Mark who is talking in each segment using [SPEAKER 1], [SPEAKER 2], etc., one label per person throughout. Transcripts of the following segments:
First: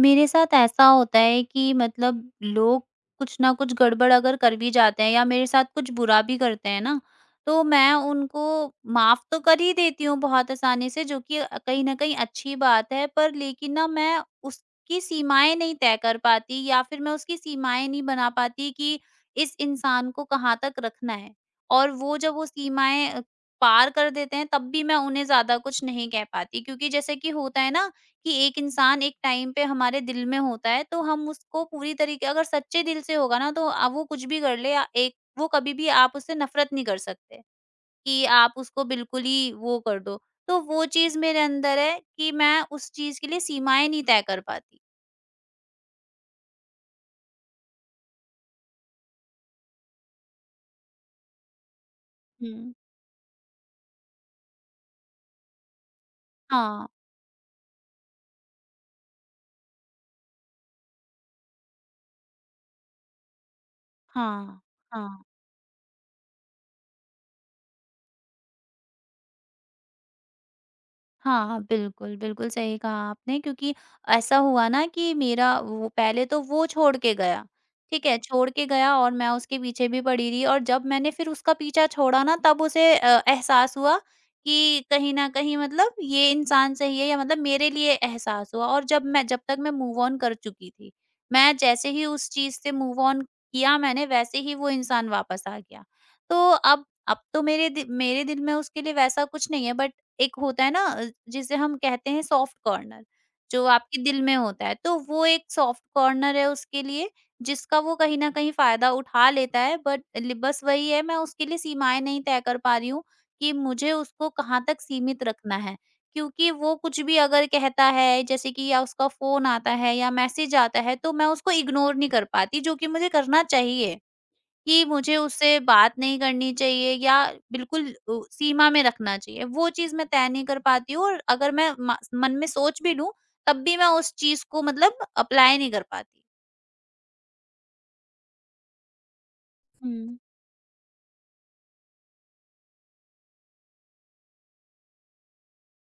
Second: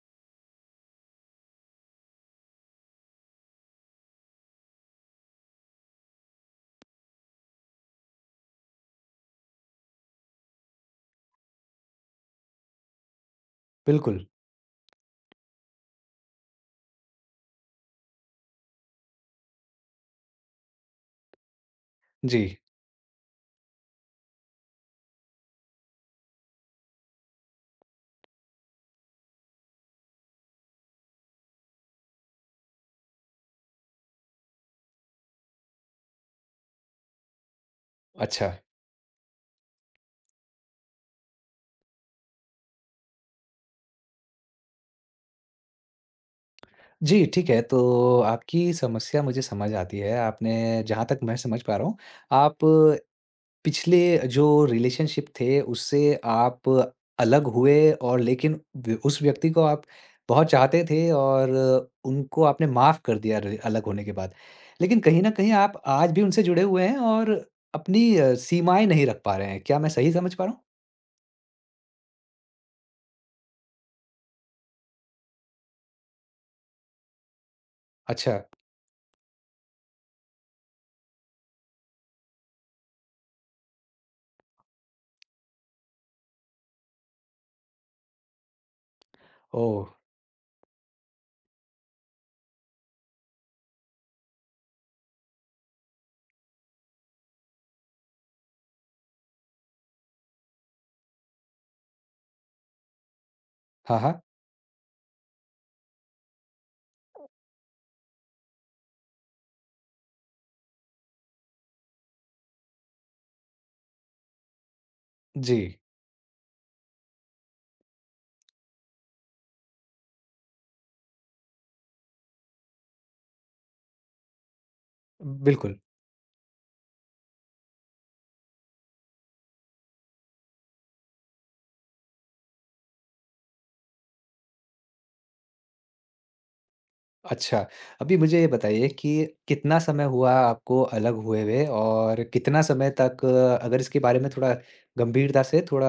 [SPEAKER 1] मेरे साथ ऐसा होता है कि मतलब लोग कुछ ना कुछ गड़बड़ अगर कर भी जाते हैं या मेरे साथ कुछ बुरा भी करते हैं ना, तो मैं उनको माफ़ तो कर ही देती हूँ बहुत आसानी से, जो कि कहीं न कहीं अच्छी बात है। पर लेकिन ना मैं
[SPEAKER 2] बिल्कुल,
[SPEAKER 1] उसकी सीमाएँ नहीं तय कर पाती, या फिर मैं उसकी सीमाएँ नहीं बना पाती कि इस इंसान को कहाँ तक रखना है। और वो, जब
[SPEAKER 2] जी।
[SPEAKER 1] वो सीमाएँ पार कर देते हैं, तब भी मैं उन्हें ज़्यादा कुछ नहीं कह पाती, क्योंकि जैसे कि होता है ना, कि एक इंसान एक टाइम पे हमारे दिल में होता है, तो हम उसको पूरी तरीके, अगर सच्चे दिल से होगा ना, तो वो कुछ भी कर ले, एक वो कभी भी आप उससे नफरत नहीं कर सकते कि
[SPEAKER 2] अच्छा,
[SPEAKER 1] आप उसको बिल्कुल ही वो कर दो। तो वो चीज मेरे अंदर है कि मैं उस चीज के लिए सीमाएं नहीं तय कर पाती।
[SPEAKER 2] जी, ठीक है, तो आपकी समस्या मुझे समझ आती है, आपने जहाँ तक मैं समझ पा रहा हूँ, आप
[SPEAKER 1] हम्म।
[SPEAKER 2] पिछले जो रिलेशनशिप थे, उससे आप
[SPEAKER 1] हाँ।
[SPEAKER 2] अलग हुए और लेकिन व उस व्यक्ति को आप बहुत चाहते थे और उनको आपने माफ़ कर दिया र अलग होने के बाद।
[SPEAKER 1] हाँ।
[SPEAKER 2] लेकिन
[SPEAKER 1] हाँ।
[SPEAKER 2] कहीं न कहीं आप आज भी उनसे जुड़े हुए हैं और अपनी सीमाएँ नहीं रख पा रहे हैं, क्या मैं सही समझ पा रहा हूँ?
[SPEAKER 1] हाँ, हाँ, बिल्कुल, बिल्कुल सही कहा आपने, क्योंकि ऐसा हुआ ना कि मेरा वो पहले तो वो छोड़ के गया, ठीक है?
[SPEAKER 2] अच्छा,
[SPEAKER 1] छोड़ के गया, और मैं उसके पीछे भी पड़ी रही, और जब मैंने फिर उसका पीछा छोड़ा ना, तब उसे एहसास हुआ कि कहीं न कहीं, मतलब ये इंसान सही है, या मतलब मेरे लिए एहसास हुआ। और जब तक मैं
[SPEAKER 2] ओह!
[SPEAKER 1] मूव ऑन कर चुकी थी, मैं जैसे ही उस चीज़ से मूव ऑन किया मैंने, वैसे ही वो इंसान वापस आ गया। तो अब तो मेरे दिल में उसके लिए वैसा कुछ नहीं है, बट एक होता है ना जिसे हम कहते हैं सॉफ्ट कॉर्नर, जो
[SPEAKER 2] हाँ,
[SPEAKER 1] आपके दिल
[SPEAKER 2] हाँ।
[SPEAKER 1] में होता है, तो वो एक सॉफ्ट कॉर्नर है उसके लिए, जिसका वो कहीं न कहीं फ़ायदा उठा लेता है। बट लि बस वही है, मैं उसके लिए सीमाएँ नहीं तय कर पा रही हूँ कि मुझे उसको कहाँ तक सीमित रखना
[SPEAKER 2] जी,
[SPEAKER 1] है। क्योंकि वो कुछ भी अगर कहता है, जैसे कि या उसका फ़ोन आता है या मैसेज आता है, तो मैं उसको इग्नोर नहीं कर पाती, जो कि मुझे करना चाहिए। कि मुझे उससे
[SPEAKER 2] बिल्कुल।
[SPEAKER 1] बात नहीं करनी चाहिए, या बिल्कुल सीमा में रखना चाहिए, वो चीज़ मैं तय नहीं कर पाती हूँ। और अगर मैं म मन में सोच भी लूँ, तब भी मैं उस चीज़ को मतलब अप्लाई नहीं कर पाती।
[SPEAKER 2] अच्छा, अभी मुझे ये बताइए कि कितना समय
[SPEAKER 1] हुँ।
[SPEAKER 2] हुआ आपको अलग हुए हुए और कितना समय तक अगर इसके बारे में थोड़ा गंभीरता से, थोड़ा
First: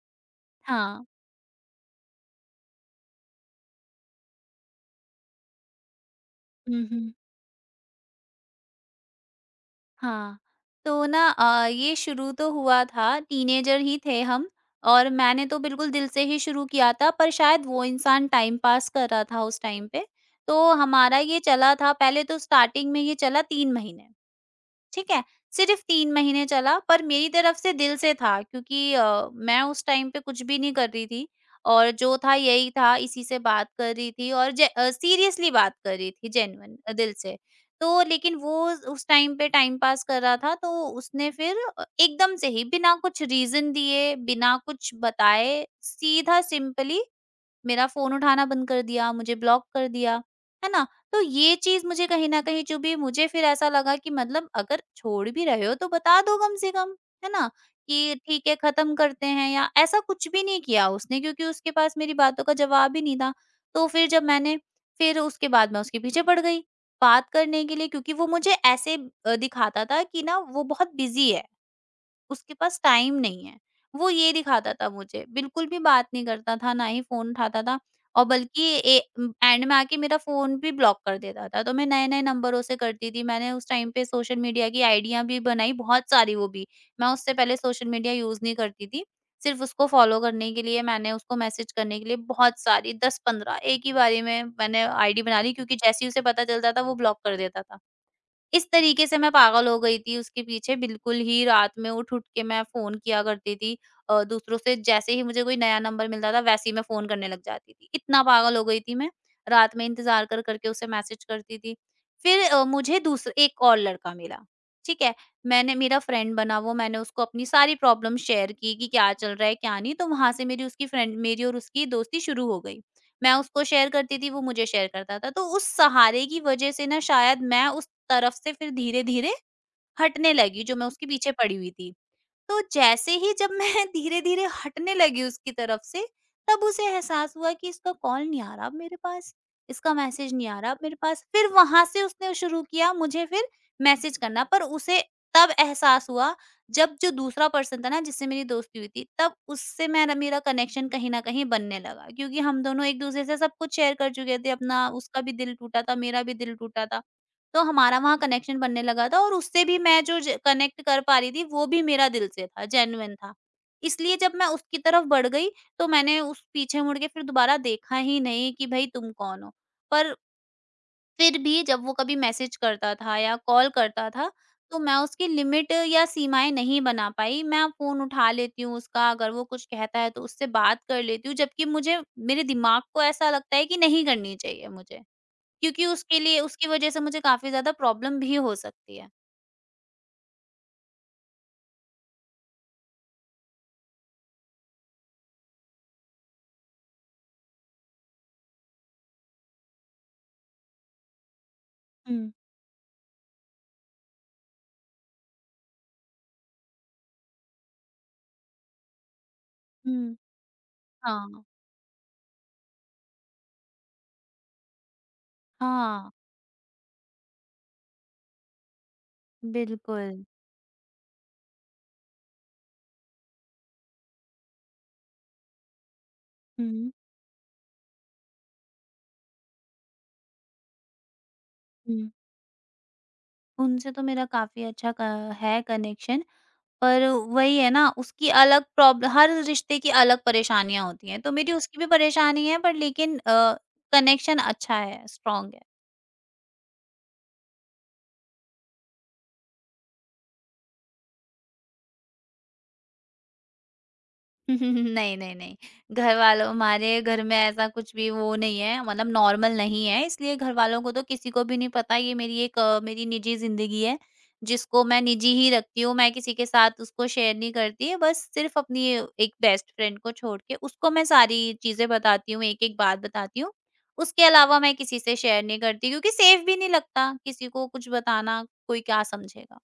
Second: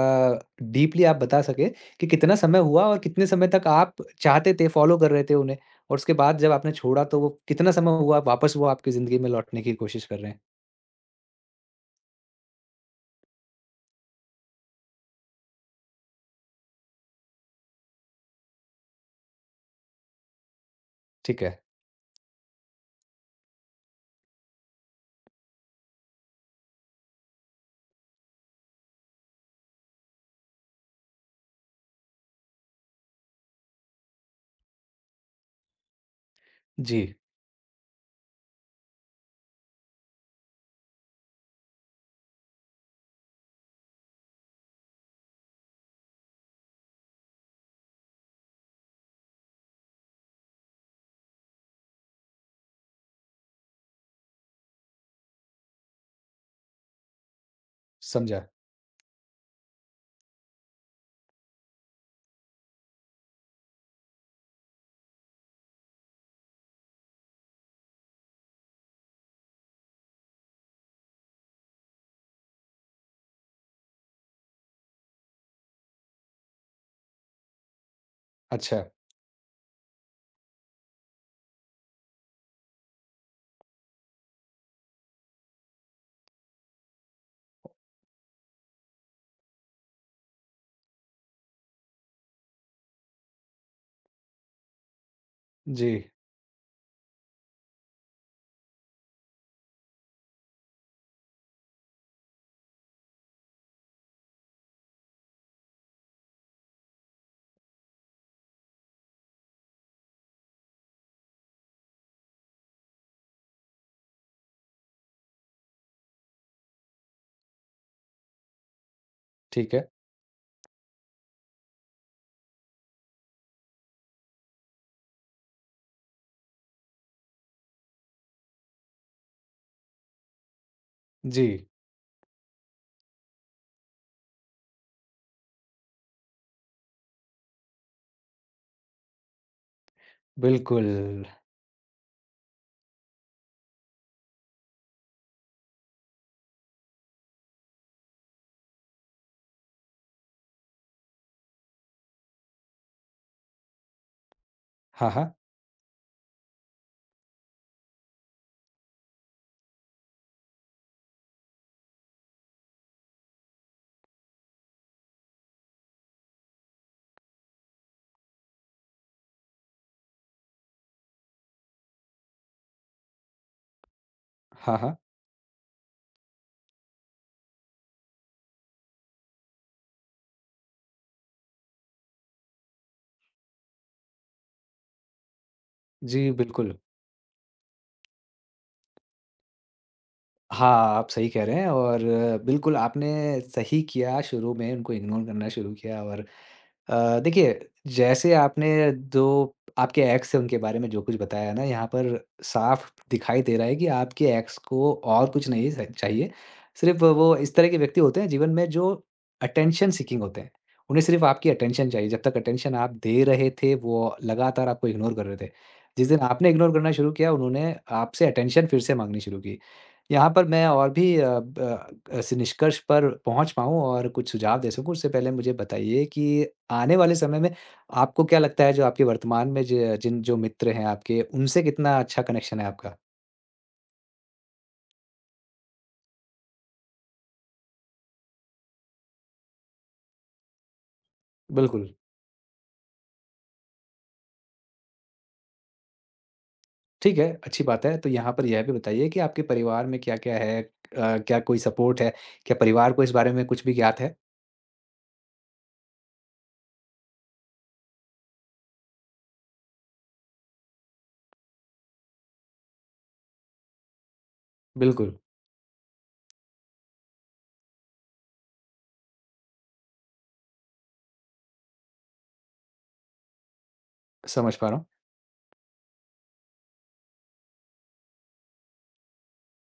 [SPEAKER 2] डीपली
[SPEAKER 1] हाँ।
[SPEAKER 2] आप बता सकें कि कितना समय हुआ और कितने समय तक आप चाहते थे, फ़ॉलो कर रहे थे उन्हें? और उसके बाद जब आपने
[SPEAKER 1] हुँ,
[SPEAKER 2] छोड़ा
[SPEAKER 1] हुँ।
[SPEAKER 2] तो वो कितना समय हुआ वापस वो आपकी ज़िंदगी में लौटने की कोशिश कर रहे
[SPEAKER 1] हाँ,
[SPEAKER 2] हैं?
[SPEAKER 1] तो ना ये शुरू तो हुआ था, टीनेजर ही थे हम, और मैंने तो बिल्कुल दिल से ही शुरू किया था, पर शायद वो इंसान टाइम पास कर रहा था उस टाइम पे। तो हमारा ये
[SPEAKER 2] ठीक है।
[SPEAKER 1] चला था पहले, तो स्टार्टिंग में ये चला 3 महीने। ठीक है, सिर्फ़ 3 महीने चला, पर मेरी तरफ से दिल से था, क्योंकि मैं उस टाइम पे कुछ भी नहीं कर रही थी, और जो था यही था, इसी से बात कर रही थी, और जे सीरियसली बात कर रही थी, जेन्युइन,
[SPEAKER 2] जी,
[SPEAKER 1] दिल से। तो लेकिन वो उस टाइम पे टाइम पास कर रहा था, तो उसने फिर एकदम से ही, बिना कुछ रीज़न दिए, बिना कुछ बताए, सीधा सिंपली मेरा फ़ोन उठाना बंद कर दिया, मुझे ब्लॉक कर दिया, है ना? तो ये चीज़ मुझे कहीं न कहीं चुभी, मुझे फिर ऐसा लगा कि मतलब अगर छोड़ भी रहे हो तो बता दो कम से कम, है ना? कि
[SPEAKER 2] समझा।
[SPEAKER 1] ठीक है, ख़त्म करते हैं, या ऐसा कुछ भी नहीं किया उसने, क्योंकि उसके पास मेरी बातों का जवाब ही नहीं था। तो फिर जब मैंने फिर उसके बाद मैं उसके पीछे पड़ गई, बात करने के लिए, क्योंकि वो मुझे ऐसे दिखाता था कि ना, वो बहुत बिज़ी है। उसके पास टाइम नहीं है। वो ये दिखाता था मुझे, बिल्कुल भी बात नहीं करता था, ना ही फ़ोन उठाता था। और बल्कि
[SPEAKER 2] अच्छा,
[SPEAKER 1] ए एंड में आके मेरा फ़ोन भी ब्लॉक कर देता था। तो मैं नए-नए नंबरों से करती थी। मैंने उस टाइम पे सोशल मीडिया की आइडियाँ भी बनाई, बहुत सारी वो भी। मैं उससे पहले सोशल मीडिया यूज़ नहीं करती थी। सिर्फ़ उसको फ़ॉलो करने के लिए, मैंने उसको मैसेज करने के लिए, बहुत सारी 10-15 एक ही बारी में मैंने आईडी बना ली, क्योंकि
[SPEAKER 2] जी,
[SPEAKER 1] जैसे ही उसे पता चलता था, वो ब्लॉक कर देता था। इस तरीके से मैं पागल हो गई थी उसके पीछे, बिल्कुल ही, रात में उठ-उठ के मैं फ़ोन किया करती थी। दूसरों से जैसे ही मुझे कोई नया नंबर मिलता था, वैसे ही मैं फ़ोन करने लग जाती थी। इतना पागल हो गई थी मैं, रात में इंतज़ार कर कर के उसे मैसेज करती थी। फिर मुझे दूस एक और लड़का मिला, ठीक है? मैंने, मेरा फ्रेंड बना वो, मैंने उसको अपनी सारी प्रॉब्लम शेयर की कि क्या चल रहा है,
[SPEAKER 2] ठीक
[SPEAKER 1] क्या
[SPEAKER 2] है।
[SPEAKER 1] नहीं, तो वहाँ से मेरी और उसकी दोस्ती शुरू हो गई। मैं उसको शेयर करती थी, वो मुझे शेयर करता था। तो उस सहारे की वज़ह से ना, शायद मैं उस तरफ से फिर धीरे-धीरे हटने लगी, जो मैं उसके पीछे
[SPEAKER 2] जी,
[SPEAKER 1] पड़ी हुई थी। तो जैसे ही जब मैं धीरे-धीरे हटने लगी उसकी तरफ से, तब उसे एहसास हुआ कि इसका कॉल नहीं आ रहा अब मेरे पास, इसका मैसेज नहीं आ रहा अब
[SPEAKER 2] बिल्कुल।
[SPEAKER 1] मेरे पास। फिर वहाँ से उसने शुरू किया मुझे फिर मैसेज करना, पर उसे तब एहसास हुआ, जब जो दूसरा पर्सन था ना, जिससे मेरी दोस्ती हुई थी, तब उससे मेरा मेरा कनेक्शन कहीं न कहीं बनने लगा, क्योंकि हम दोनों एक-दूसरे से सब कुछ शेयर कर चुके थे अपना,
[SPEAKER 2] हाँ,
[SPEAKER 1] उसका भी
[SPEAKER 2] हाँ।
[SPEAKER 1] दिल टूटा था, मेरा भी दिल टूटा था। तो हमारा वहाँ कनेक्शन बनने लगा था, और उससे भी मैं जो ज कनेक्ट कर पा रही थी, वो भी मेरा दिल से था, जेन्युइन था। इसलिए जब मैं उसकी तरफ बढ़ गई, तो मैंने उस पीछे मुड़ के फिर दोबारा देखा ही नहीं कि भई तुम कौन हो? पर फिर भी जब वो कभी मैसेज करता था या कॉल करता था,
[SPEAKER 2] हाँ,
[SPEAKER 1] तो
[SPEAKER 2] हाँ।
[SPEAKER 1] मैं उसकी लिमिट या सीमाएँ नहीं बना पाई। मैं फ़ोन उठा लेती हूँ उसका, अगर वो कुछ कहता है तो उससे बात कर लेती हूँ, जबकि मुझे, मेरे दिमाग को ऐसा लगता है कि नहीं करनी चाहिए मुझे। क्योंकि उसके
[SPEAKER 2] जी,
[SPEAKER 1] लिए, उसकी
[SPEAKER 2] बिल्कुल।
[SPEAKER 1] वजह से, मुझे काफ़ी ज़्यादा प्रॉब्लम भी हो सकती है।
[SPEAKER 2] हाँ, आप सही कह रहे हैं और बिल्कुल आपने सही किया शुरू में उनको इग्नोर करना शुरू किया और देखिए जैसे आपने जो आपके एक्स हैं उनके बारे में जो कुछ बताया ना यहाँ पर
[SPEAKER 1] हुँ,
[SPEAKER 2] साफ दिखाई दे रहा है कि आपके एक्स को और कुछ नहीं स चाहिए। सिर्फ़ वो इस तरह के व्यक्ति होते हैं जीवन में जो अटेंशन
[SPEAKER 1] हुँ।
[SPEAKER 2] सीकिंग होते हैं। उन्हें सिर्फ़
[SPEAKER 1] हाँ,
[SPEAKER 2] आपकी अटेंशन चाहिए, जब तक अटेंशन आप दे रहे थे वो लगातार आपको इग्नोर कर रहे थे। जिस
[SPEAKER 1] हाँ,
[SPEAKER 2] दिन आपने इग्नोर करना शुरू किया उन्होंने आपसे अटेंशन फिर से माँगनी शुरू की।
[SPEAKER 1] बिल्कुल।
[SPEAKER 2] यहाँ पर मैं और भी अ, ब ऐसे निष्कर्ष पर पहुँच पाऊँ और कुछ सुझाव दे सकूँ, उससे पहले मुझे बताइए कि
[SPEAKER 1] हुँ,
[SPEAKER 2] आने वाले समय में आपको क्या लगता है जो आपके वर्तमान में ज जिन जो मित्र हैं आपके, उनसे कितना
[SPEAKER 1] हुँ।
[SPEAKER 2] अच्छा कनेक्शन है आपका?
[SPEAKER 1] उनसे तो मेरा काफ़ी अच्छा क है कनेक्शन, पर वही है ना, उसकी अलग प्रॉब्लम, हर रिश्ते की अलग परेशानियाँ होती हैं, तो मेरी उसकी भी
[SPEAKER 2] बिल्कुल,
[SPEAKER 1] परेशानी है, पर लेकिन कनेक्शन अच्छा है, स्ट्रॉन्ग है।
[SPEAKER 2] ठीक है, अच्छी बात है। तो यहाँ पर यह भी बताइए कि आपके परिवार में क्या-क्या है? क्या कोई सपोर्ट है? क्या परिवार को इस बारे में कुछ भी ज्ञात है?
[SPEAKER 1] नहीं, नहीं, नहीं। घरवालों हमारे घर में ऐसा कुछ भी वो नहीं है, मतलब नॉर्मल नहीं है, इसलिए घरवालों को तो किसी को भी नहीं पता। ये मेरी मेरी निजी ज़िंदगी है, जिसको मैं
[SPEAKER 2] बिल्कुल,
[SPEAKER 1] निजी ही रखती हूँ, मैं किसी के साथ उसको शेयर नहीं करती। बस सिर्फ़ अपनी एक बेस्ट फ्रेंड को छोड़ के, उसको मैं सारी चीज़ें बताती हूँ, एक-एक बात बताती हूँ। उसके
[SPEAKER 2] समझ
[SPEAKER 1] अलावा
[SPEAKER 2] पा
[SPEAKER 1] मैं
[SPEAKER 2] रहा हूँ।
[SPEAKER 1] किसी से शेयर नहीं करती, क्योंकि सेफ़ भी नहीं लगता किसी को कुछ बताना, कोई क्या समझेगा?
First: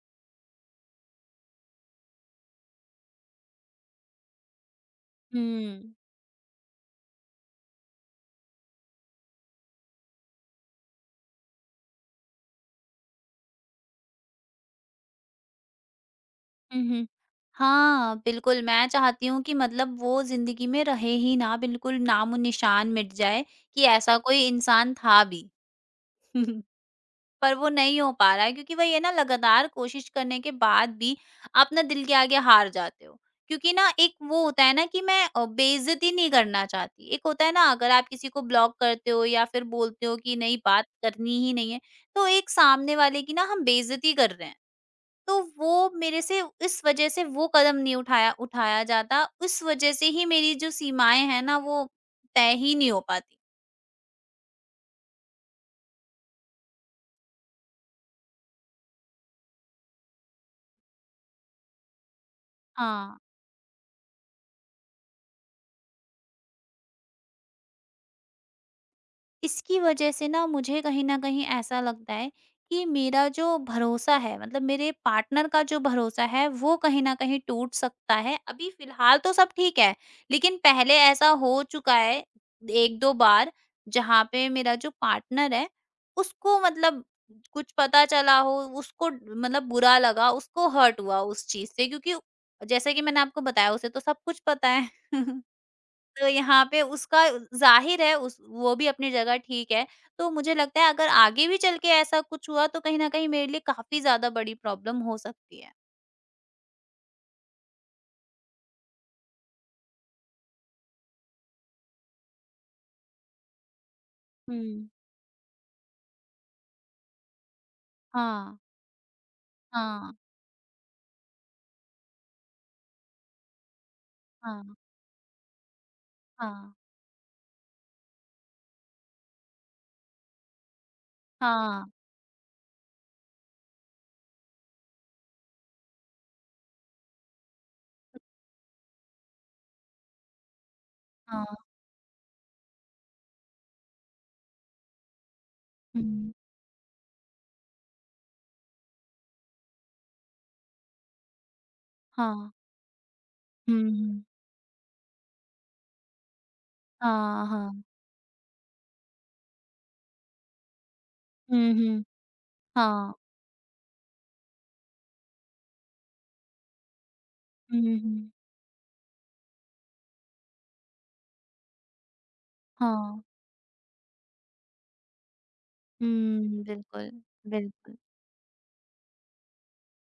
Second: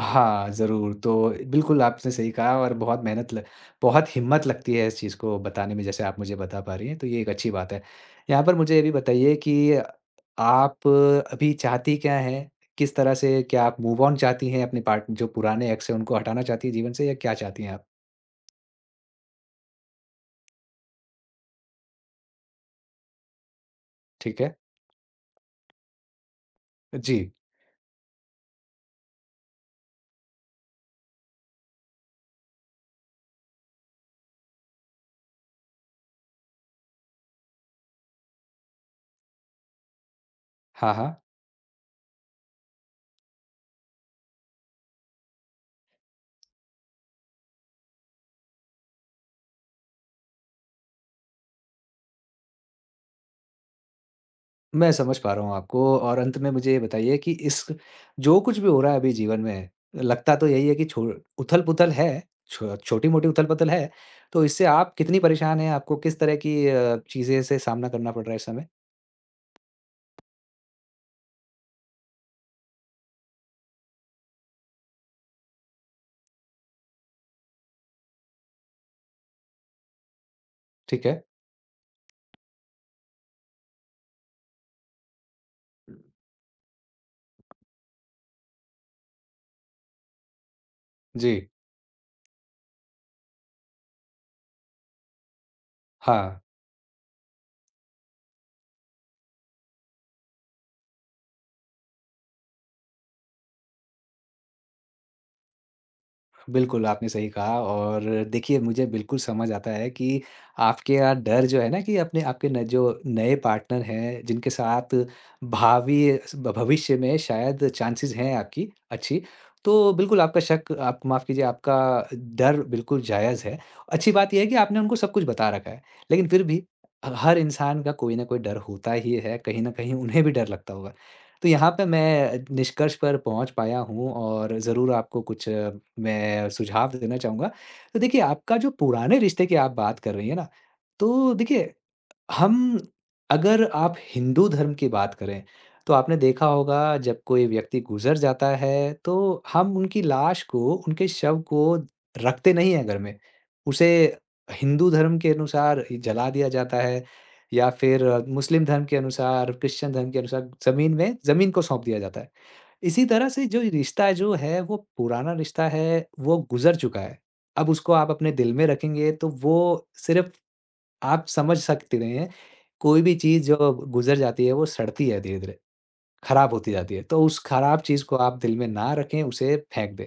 [SPEAKER 2] हाँ, ज़रूर। तो बिल्कुल आपने सही कहा और बहुत मेहनत ल बहुत हिम्मत लगती है इस चीज़ को बताने में
[SPEAKER 1] हुँ।
[SPEAKER 2] जैसे आप मुझे बता पा रही हैं, तो ये एक अच्छी बात है। यहाँ पर मुझे ये भी बताइए कि आप अभी चाहती क्या हैं? किस तरह से क्या आप मूव ऑन चाहती हैं अपने पार्ट जो पुराने एक्स हैं उनको हटाना चाहती हैं
[SPEAKER 1] हुँ,
[SPEAKER 2] जीवन से
[SPEAKER 1] हुँ।
[SPEAKER 2] या क्या चाहती हैं आप?
[SPEAKER 1] हाँ, बिल्कुल, मैं चाहती हूँ कि मतलब वो ज़िंदगी में रहे ही ना, बिल्कुल नामो-निशान मिट जाए कि ऐसा
[SPEAKER 2] ठीक
[SPEAKER 1] कोई
[SPEAKER 2] है।
[SPEAKER 1] इंसान था भी।
[SPEAKER 2] जी।
[SPEAKER 1] पर वो नहीं हो पा रहा है, क्योंकि वही है ना, लगातार कोशिश करने के बाद भी आप ना दिल के आगे हार जाते हो। क्योंकि ना, एक वो होता है ना कि मैं बेइज़्ज़ती नहीं करना चाहती। एक होता है ना, अगर आप किसी को ब्लॉक करते हो या फिर बोलते हो कि नहीं, बात
[SPEAKER 2] हाँ, हाँ।
[SPEAKER 1] करनी ही नहीं है, तो एक सामने वाले की ना, हम बेइज़्ज़ती कर रहे हैं। तो वो मेरे से इस वजह से, वो कदम नहीं उठाया उठाया जाता। उस वजह से ही मेरी जो सीमाएँ हैं ना, वो तय ही नहीं हो पाती।
[SPEAKER 2] मैं समझ पा रहा हूँ आपको और अंत में मुझे ये बताइए कि इस जो कुछ भी हो रहा है अभी जीवन में, लगता तो यही है कि छो उथल-पुथल है, छो
[SPEAKER 1] हाँ।
[SPEAKER 2] छोटी-मोटी उथल-पुथल है, तो इससे आप कितनी परेशान हैं? आपको किस तरह की चीज़ें से सामना करना पड़ रहा है इस समय?
[SPEAKER 1] इसकी वजह से ना मुझे कहीं न कहीं ऐसा लगता है कि मेरा जो भरोसा है, मतलब मेरे पार्टनर का जो भरोसा है, वो कहीं न कहीं टूट सकता है। अभी फ़िलहाल तो सब ठीक है, लेकिन पहले
[SPEAKER 2] ठीक है।
[SPEAKER 1] ऐसा हो चुका है 1-2 बार, जहाँ पे मेरा जो पार्टनर है, उसको मतलब कुछ पता चला हो, उसको मतलब बुरा लगा, उसको हर्ट हुआ
[SPEAKER 2] जी,
[SPEAKER 1] उस चीज़ से, क्योंकि जैसे कि मैंने आपको बताया, उसे तो सब कुछ पता है। तो
[SPEAKER 2] हाँ।
[SPEAKER 1] यहाँ पे उसका ज़ाहिर है, उस वो भी अपनी जगह ठीक है। तो मुझे लगता है, अगर आगे भी चल के ऐसा कुछ हुआ, तो कहीं न कहीं मेरे लिए काफ़ी ज़्यादा बड़ी प्रॉब्लम हो सकती है।
[SPEAKER 2] बिल्कुल, आपने सही कहा और देखिए मुझे बिल्कुल समझ आता है कि आपके यहाँ डर जो है ना कि अपने आपके न जो नए पार्टनर हैं जिनके
[SPEAKER 1] हुँ।
[SPEAKER 2] साथ भावी स भविष्य में शायद चांसेस हैं
[SPEAKER 1] हाँ,
[SPEAKER 2] आपकी अच्छी, तो
[SPEAKER 1] हाँ,
[SPEAKER 2] बिल्कुल आपका शक आप माफ़ कीजिए आपका डर बिल्कुल जायज़ है। अच्छी बात ये है कि
[SPEAKER 1] हाँ,
[SPEAKER 2] आपने उनको सब कुछ बता रखा है, लेकिन फिर भी ह
[SPEAKER 1] हाँ,
[SPEAKER 2] हर इंसान का कोई न कोई डर होता ही है, कहीं न कहीं उन्हें भी डर लगता होगा। तो यहाँ पे
[SPEAKER 1] हाँ,
[SPEAKER 2] मैं निष्कर्ष पर पहुँच पाया हूँ और ज़रूर आपको कुछ मैं सुझाव देना चाहूँगा। तो देखिए आपका जो पुराने रिश्ते की आप बात कर रही हैं ना, तो
[SPEAKER 1] हाँ,
[SPEAKER 2] देखिए हम अगर आप हिंदू धर्म की बात करें, तो आपने
[SPEAKER 1] हुँ,
[SPEAKER 2] देखा होगा जब कोई व्यक्ति गुज़र जाता है, तो हम उनकी लाश को, उनके शव को
[SPEAKER 1] हाँ,
[SPEAKER 2] रखते नहीं हैं घर में। उसे
[SPEAKER 1] हुँ, हुँ,
[SPEAKER 2] हिंदू धर्म के अनुसार जला दिया जाता है
[SPEAKER 1] हाँ,
[SPEAKER 2] या
[SPEAKER 1] हाँ,
[SPEAKER 2] फिर मुस्लिम धर्म के अनुसार, क्रिश्चियन धर्म के अनुसार ज़मीन को
[SPEAKER 1] हुँ,
[SPEAKER 2] सौंप दिया
[SPEAKER 1] हुँ,
[SPEAKER 2] जाता है। इसी
[SPEAKER 1] हाँ,
[SPEAKER 2] तरह से जो रिश्ता जो है वो पुराना रिश्ता है, वो गुज़र चुका है। अब
[SPEAKER 1] हुँ,
[SPEAKER 2] उसको आप
[SPEAKER 1] हुँ,
[SPEAKER 2] अपने दिल में रखेंगे तो वो सिर्फ़ आप समझ सकते हैं, कोई भी
[SPEAKER 1] हाँ,
[SPEAKER 2] चीज़ जो गुज़र जाती है, वो सड़ती है धीरे-धीरे, खराब
[SPEAKER 1] हुँ,
[SPEAKER 2] होती जाती है।
[SPEAKER 1] बिल्कुल,
[SPEAKER 2] तो उस खराब
[SPEAKER 1] बिल्कुल,
[SPEAKER 2] चीज़ को आप दिल में ना रखें, उसे फेंक दें।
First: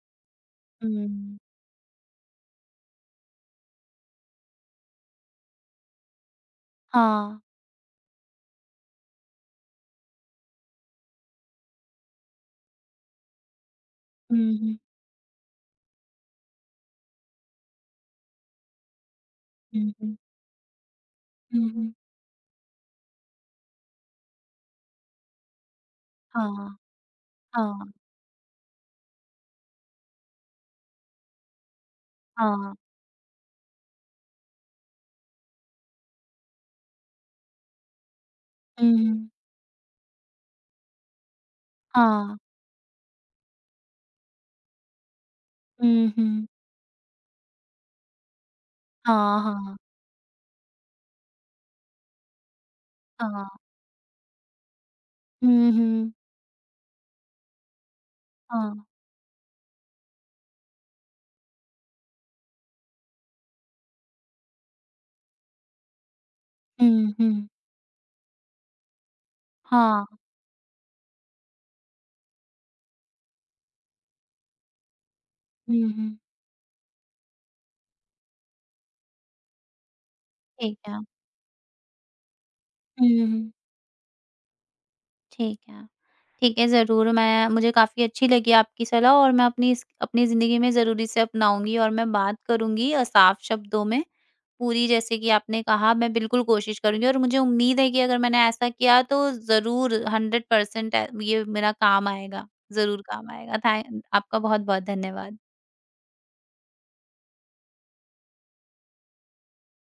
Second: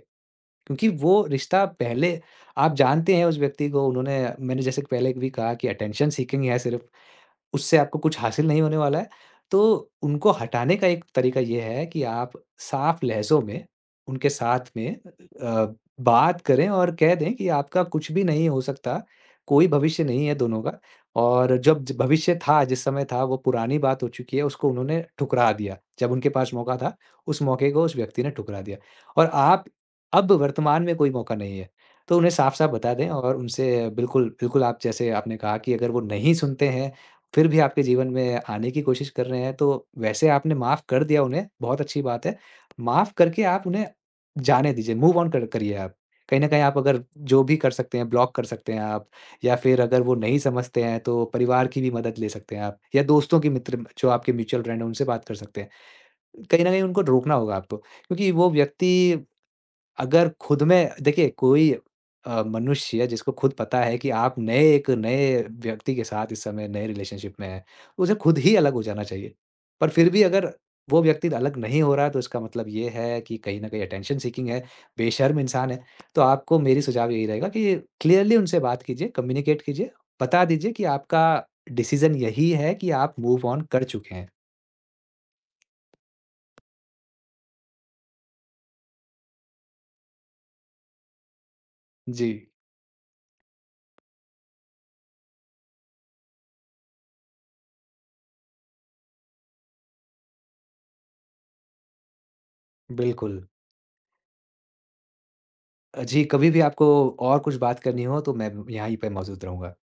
[SPEAKER 2] क्योंकि वो
[SPEAKER 1] हुँ,
[SPEAKER 2] रिश्ता पहले आप जानते हैं उस व्यक्ति को, उन्होंने मैंने जैसे पहले भी कहा कि अटेंशन सीकिंग है सिर्फ़।
[SPEAKER 1] हाँ,
[SPEAKER 2] उससे आपको कुछ हासिल नहीं होने वाला है। तो उनको हटाने का एक तरीका ये है कि आप साफ लहज़ों में उनके
[SPEAKER 1] हुँ,
[SPEAKER 2] साथ
[SPEAKER 1] हुँ,
[SPEAKER 2] में बात करें और कह दें कि आपका कुछ भी नहीं हो सकता, कोई
[SPEAKER 1] हुँ,
[SPEAKER 2] भविष्य
[SPEAKER 1] हुँ,
[SPEAKER 2] नहीं है दोनों का और
[SPEAKER 1] हुँ,
[SPEAKER 2] जब
[SPEAKER 1] हुँ,
[SPEAKER 2] ज भविष्य था, जिस समय था वो पुरानी बात हो चुकी है, उसको उन्होंने ठुकरा दिया। जब उनके पास
[SPEAKER 1] हाँ,
[SPEAKER 2] मौका था, उस मौके को
[SPEAKER 1] हाँ,
[SPEAKER 2] उस व्यक्ति ने ठुकरा दिया और आप अब वर्तमान में कोई मौका नहीं है। तो उन्हें साफ-साफ
[SPEAKER 1] हाँ,
[SPEAKER 2] बता दें और उनसे बिल्कुल, बिल्कुल आप जैसे आपने कहा कि अगर वो नहीं सुनते हैं फिर भी आपके जीवन में आने की
[SPEAKER 1] हुँ,
[SPEAKER 2] कोशिश कर
[SPEAKER 1] हुँ,
[SPEAKER 2] रहे हैं, तो वैसे आपने माफ़ कर दिया उन्हें, बहुत अच्छी बात है।
[SPEAKER 1] हाँ।
[SPEAKER 2] माफ़ करके आप उन्हें जाने दीजिए, मूव ऑन कर करिए आप।
[SPEAKER 1] हुँ,
[SPEAKER 2] कहीं न
[SPEAKER 1] हुँ।
[SPEAKER 2] कहीं आप अगर जो भी कर सकते हैं, ब्लॉक कर सकते हैं आप
[SPEAKER 1] हाँ,
[SPEAKER 2] या
[SPEAKER 1] हाँ,
[SPEAKER 2] फिर अगर वो नहीं समझते हैं, तो परिवार की भी मदद ले सकते हैं आप या दोस्तों के
[SPEAKER 1] हाँ।
[SPEAKER 2] मित्र जो आपके म्यूचुअल फ्रेंड हैं, उनसे बात कर सकते हैं।
[SPEAKER 1] हुँ, हुँ।
[SPEAKER 2] कहीं न कहीं उनको रोकना होगा आपको, क्योंकि वो
[SPEAKER 1] हाँ।
[SPEAKER 2] व्यक्ति अगर खुद में देखिए कोई मनुष्य जिसको खुद पता है कि आप नए एक नए व्यक्ति के साथ इस समय नए
[SPEAKER 1] हुँ,
[SPEAKER 2] रिलेशनशिप में
[SPEAKER 1] हुँ।
[SPEAKER 2] हैं, उसे खुद ही अलग हो जाना चाहिए। पर
[SPEAKER 1] हाँ।
[SPEAKER 2] फिर भी अगर वो व्यक्ति अलग नहीं हो रहा है, तो इसका मतलब ये है कि कहीं न कहीं अटेंशन सीकिंग है, बेशर्म इंसान है।
[SPEAKER 1] हुँ, हुँ।
[SPEAKER 2] तो आपको मेरी सुझाव यही रहेगा कि क्लियरली उनसे बात कीजिए, कम्युनिकेट कीजिए, बता दीजिए
[SPEAKER 1] ठीक
[SPEAKER 2] कि
[SPEAKER 1] है।
[SPEAKER 2] आपका डिसीज़न यही है कि
[SPEAKER 1] हुँ,
[SPEAKER 2] आप मूव
[SPEAKER 1] हुँ।
[SPEAKER 2] ऑन कर चुके हैं।
[SPEAKER 1] ठीक है। ठीक है, ज़रूर, मैं मुझे काफ़ी अच्छी लगी आपकी सलाह, और मैं अपनी ज़िंदगी में ज़रूर इसे अपनाऊँगी, और मैं
[SPEAKER 2] जी,
[SPEAKER 1] बात करूँगी साफ शब्दों में, पूरी, जैसे कि आपने कहा। मैं बिल्कुल कोशिश करूँगी, और मुझे उम्मीद है कि अगर मैंने ऐसा किया, तो ज़रूर 100% ए ये मेरा काम आएगा। ज़रूर काम
[SPEAKER 2] बिल्कुल।
[SPEAKER 1] आएगा। थैं आपका बहुत-बहुत धन्यवाद।
[SPEAKER 2] जी, कभी भी आपको और कुछ बात करनी हो तो मैं यहाँ ही पे मौजूद रहूँगा।